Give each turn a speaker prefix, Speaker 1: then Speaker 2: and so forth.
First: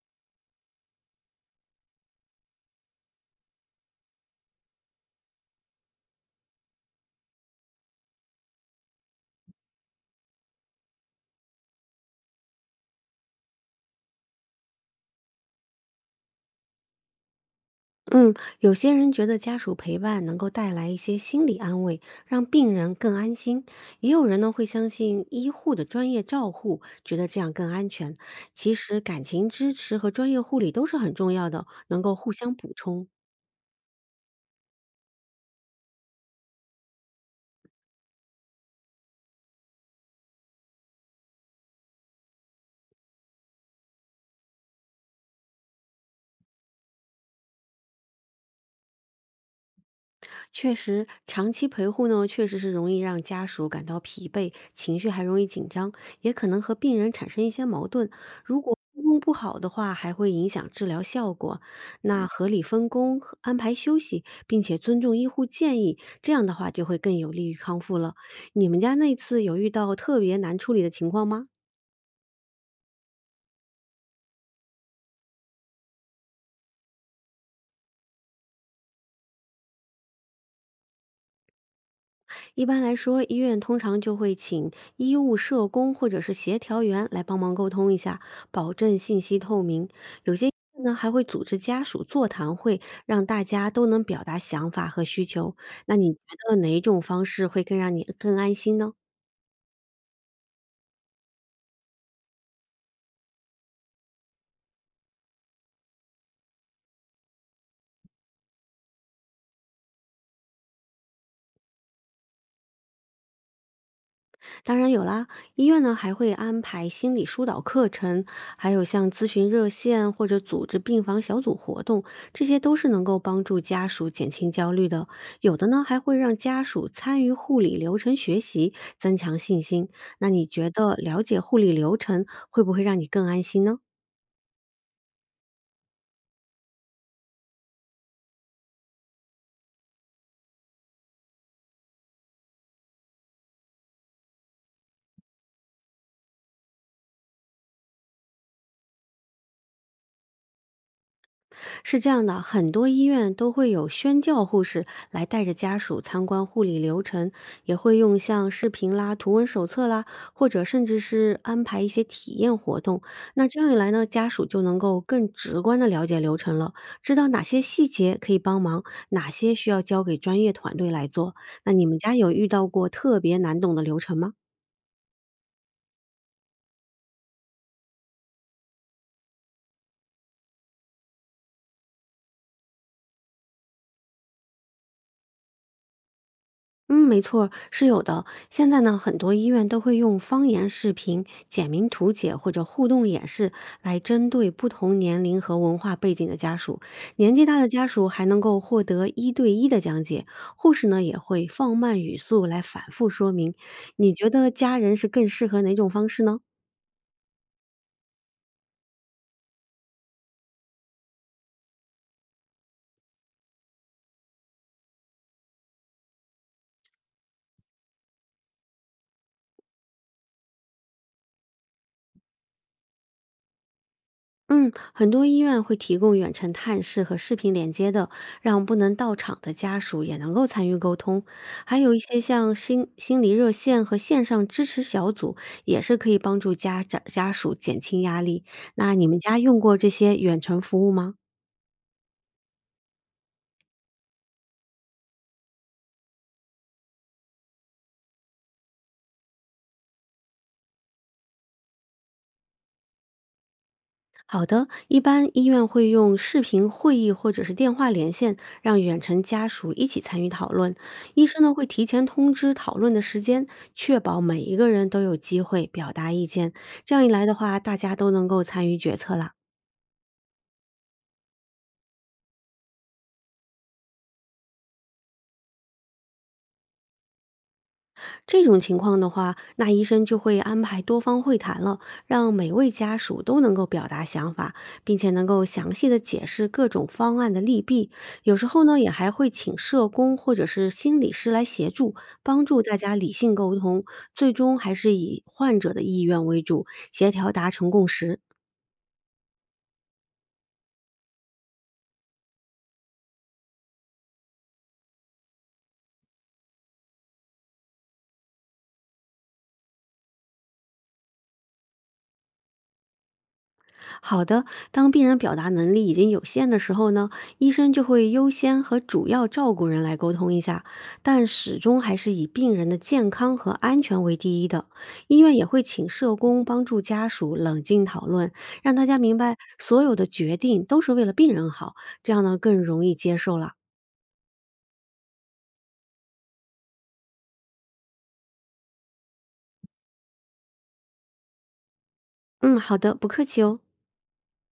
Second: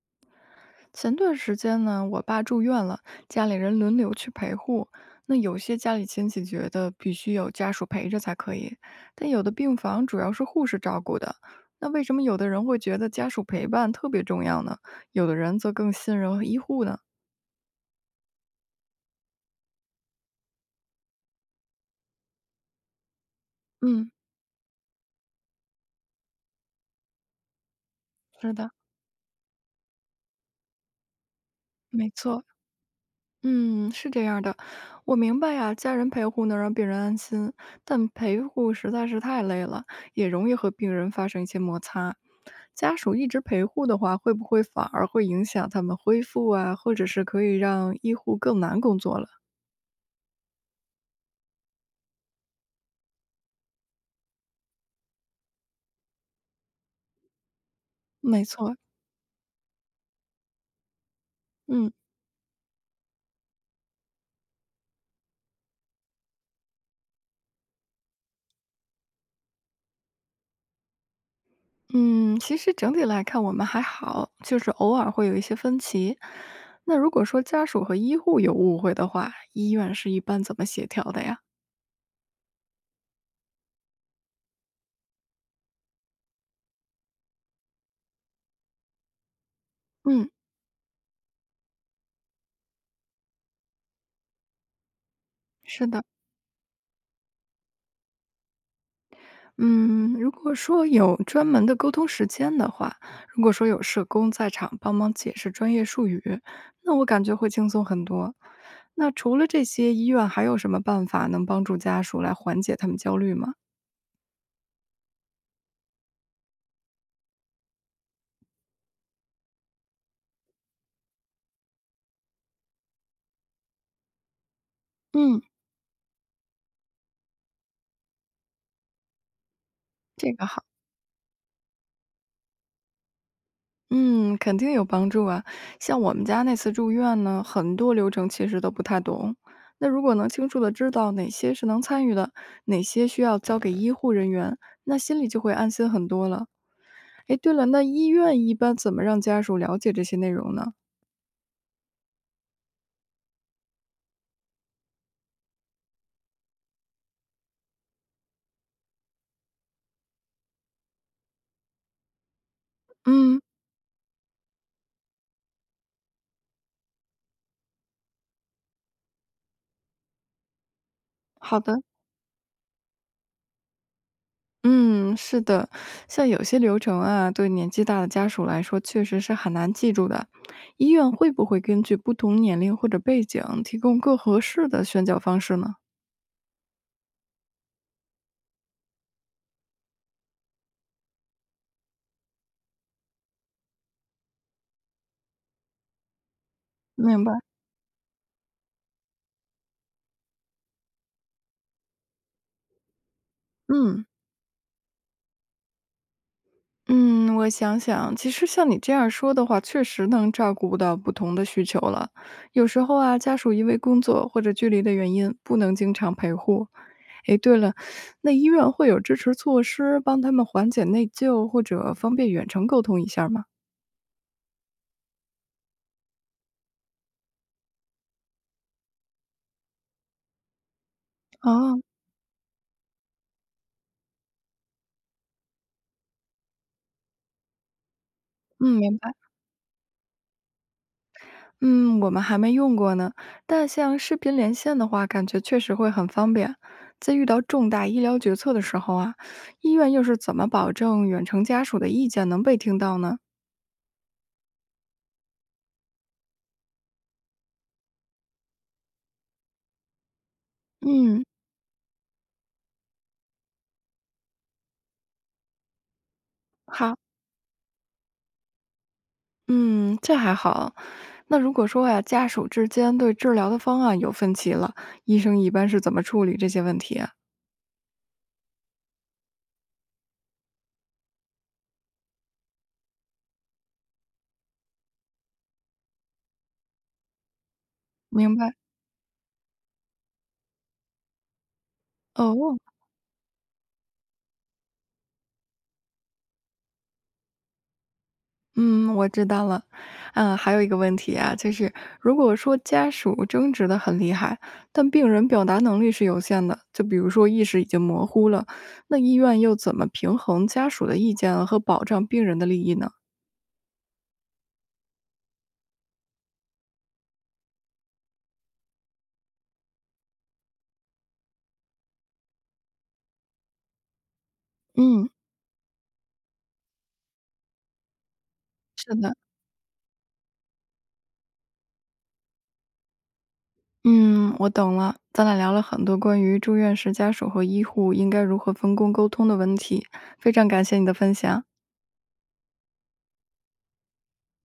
Speaker 1: 前段时间呢，我爸住院了，家里人轮流去陪护。那有些家里亲戚觉得必须有家属陪着才可以，但有的病房主要是护士照顾的。那为什么有的人会觉得家属陪伴特别重要呢？有的人则更信任医护呢？
Speaker 2: 嗯，有些人觉得家属陪伴能够带来一些心理安慰，让病人更安心；也
Speaker 1: 嗯，
Speaker 2: 有人呢会相信医护的专业照护，觉得这样更安全。
Speaker 1: 是的，
Speaker 2: 其实，感情支持和专业护理都是很重要的，能
Speaker 1: 没
Speaker 2: 够互
Speaker 1: 错。
Speaker 2: 相补充。
Speaker 1: 嗯，是这样儿的，我明白呀，家人陪护能让病人安心，但陪护实在是太累了，也容易和病人发生一些摩擦。家属一直陪护的话，会不会反而会影响他们恢复啊？或者是可以让医护更难工作了？
Speaker 2: 确实，长期陪护呢，确实是容易让家属感到疲惫，情绪还容易紧张，也可能和病人产生一些矛盾。
Speaker 1: 没
Speaker 2: 如
Speaker 1: 错，
Speaker 2: 果沟工不好的话，还会影响治疗效果。
Speaker 1: 嗯
Speaker 2: 那合理分工、和安排休息，并且尊重医护建议，这样的话就会更有利于康复了。你们家那次有遇到特别难处理的情况吗？
Speaker 1: 嗯，其实整体来看我们还好，就是偶尔会有一些分歧。那如果说家属和医护有误会的话，医院是一般怎么协调的呀？
Speaker 2: 一般来说，医院通常就会请医务社工或者是协调员来帮忙沟通一下，保证信息透明。
Speaker 1: 嗯，
Speaker 2: 有些医院呢还会组织家属座谈会，让大家都能表达想法和需求。
Speaker 1: 是
Speaker 2: 那
Speaker 1: 的。
Speaker 2: 你觉得哪一种方式会更让你更安心呢？
Speaker 1: 嗯，如果说有专门的沟通时间的话，如果说有社工在场帮忙解释专业术语，那我感觉会轻松很多。那除了这些，医院还有什么办法能帮助家属来缓解他们焦虑吗？
Speaker 2: 当然有啦，医院呢还会安排心理疏导课程，还有像咨询热线或者组织病房小组活动，这些都是能够帮助家属减轻焦虑的。
Speaker 1: 嗯，
Speaker 2: 有的呢还会让家属参与护理流程学习，增强信心。那
Speaker 1: 这
Speaker 2: 你
Speaker 1: 个好，
Speaker 2: 觉得了解护理流程会不会让你更安心呢？
Speaker 1: 嗯，肯定有帮助啊。像我们家那次住院呢，很多流程其实都不太懂。那如果能清楚的知道哪些是能参与的，哪些需要交给医护人员，那心里就会安心很多了。哎，对了，那医院一般怎么让家属了解这些内容呢？
Speaker 2: 是这样的，很多医院都会有宣教护士来带着家属参观护理流程，也会用像视频啦、图文手册啦，或者甚至是安排一些体验活动。
Speaker 1: 嗯，
Speaker 2: 那这样一来呢，家属就能够更直观的了解流程了，知道哪些细节可以帮忙，哪些需要交给专业团队来做。
Speaker 1: 好
Speaker 2: 那
Speaker 1: 的。
Speaker 2: 你们家有遇到过特别难懂的流程吗？
Speaker 1: 嗯，是的，像有些流程啊，对年纪大的家属来说，确实是很难记住的。医院会不会根据不同年龄或者背景，提供更合适的宣教方式呢？
Speaker 2: 嗯，没错，是有的。现在呢，很多医院都会用方言视频、简明图解或者互动演示来针对不同年龄和文化背景的家属。
Speaker 1: 明
Speaker 2: 年
Speaker 1: 白。
Speaker 2: 纪大的家属还能够获得一对一的讲解，护士呢也会放慢语速来反复说明。
Speaker 1: 嗯
Speaker 2: 你觉得家人是更适合哪种方式呢？
Speaker 1: 嗯，我想想，其实像你这样说的话，确实能照顾到不同的需求了。有时候啊，家属因为工作或者距离的原因，不能经常陪护，诶，对了，那医院会有支持措施帮他们缓解内疚，或者方便远程沟通一下吗？
Speaker 2: 嗯，很多医院会提供远程探视和视频连接的，让不能到场的家属也能够参与沟通。还
Speaker 1: 哦，
Speaker 2: 有一些像心理热线和线上支持小组，也是可以帮助家属减轻压力。
Speaker 1: 嗯，
Speaker 2: 那
Speaker 1: 明
Speaker 2: 你
Speaker 1: 白。
Speaker 2: 们家用过这些远程服务吗？
Speaker 1: 嗯，我们还没用过呢，但像视频连线的话，感觉确实会很方便。在遇到重大医疗决策的时候啊，医院又是怎么保证远程家属的意见能被听到呢？
Speaker 2: 好的，一般医院会用视频会议或者是电话连线，让远程家属一起参与讨论。
Speaker 1: 嗯，
Speaker 2: 医生呢会提前通知讨论的时间，确保每一个人都有机会表达意见。这
Speaker 1: 好，
Speaker 2: 样一来的话，大家都能够参与决策啦。
Speaker 1: 嗯，这还好。那如果说呀，家属之间对治疗的方案有分歧了，医生一般是怎么处理这些问题啊？
Speaker 2: 这种情况的话，那医生就会安排多方会谈了，让每位家属都能够表达想法，并且能够详细的解释各种方案的利弊。有
Speaker 1: 明
Speaker 2: 时
Speaker 1: 白。
Speaker 2: 候呢，也还会请社工或者是心理师来协助，帮
Speaker 1: 哦，
Speaker 2: 助大家理性沟通，最终还是以患者的意愿为主，协调达成共识。
Speaker 1: 嗯，我知道了。嗯，还有一个问题啊，就是如果说家属争执的很厉害，但病人表达能力是有限的，就比如说意识已经模糊了，那医院又怎么平衡家属的意见和保障病人的利益呢？
Speaker 2: 好的，当病人表达能力已经有限的时候呢，医生就会优先和主要照顾人来沟通一下，但始终还是以病人的健康和安全为第一的。
Speaker 1: 嗯，
Speaker 2: 医院也会请社工帮助家属冷静讨论，让大
Speaker 1: 是
Speaker 2: 家
Speaker 1: 的，
Speaker 2: 明白所有的决定都是为了病人好，这样呢更容易接受了。
Speaker 1: 嗯，我懂了。咱俩聊了很多关于住院时家属和医护应该如何分工沟通的问题，非常感谢你的分享。
Speaker 2: 嗯，好的，不客气哦。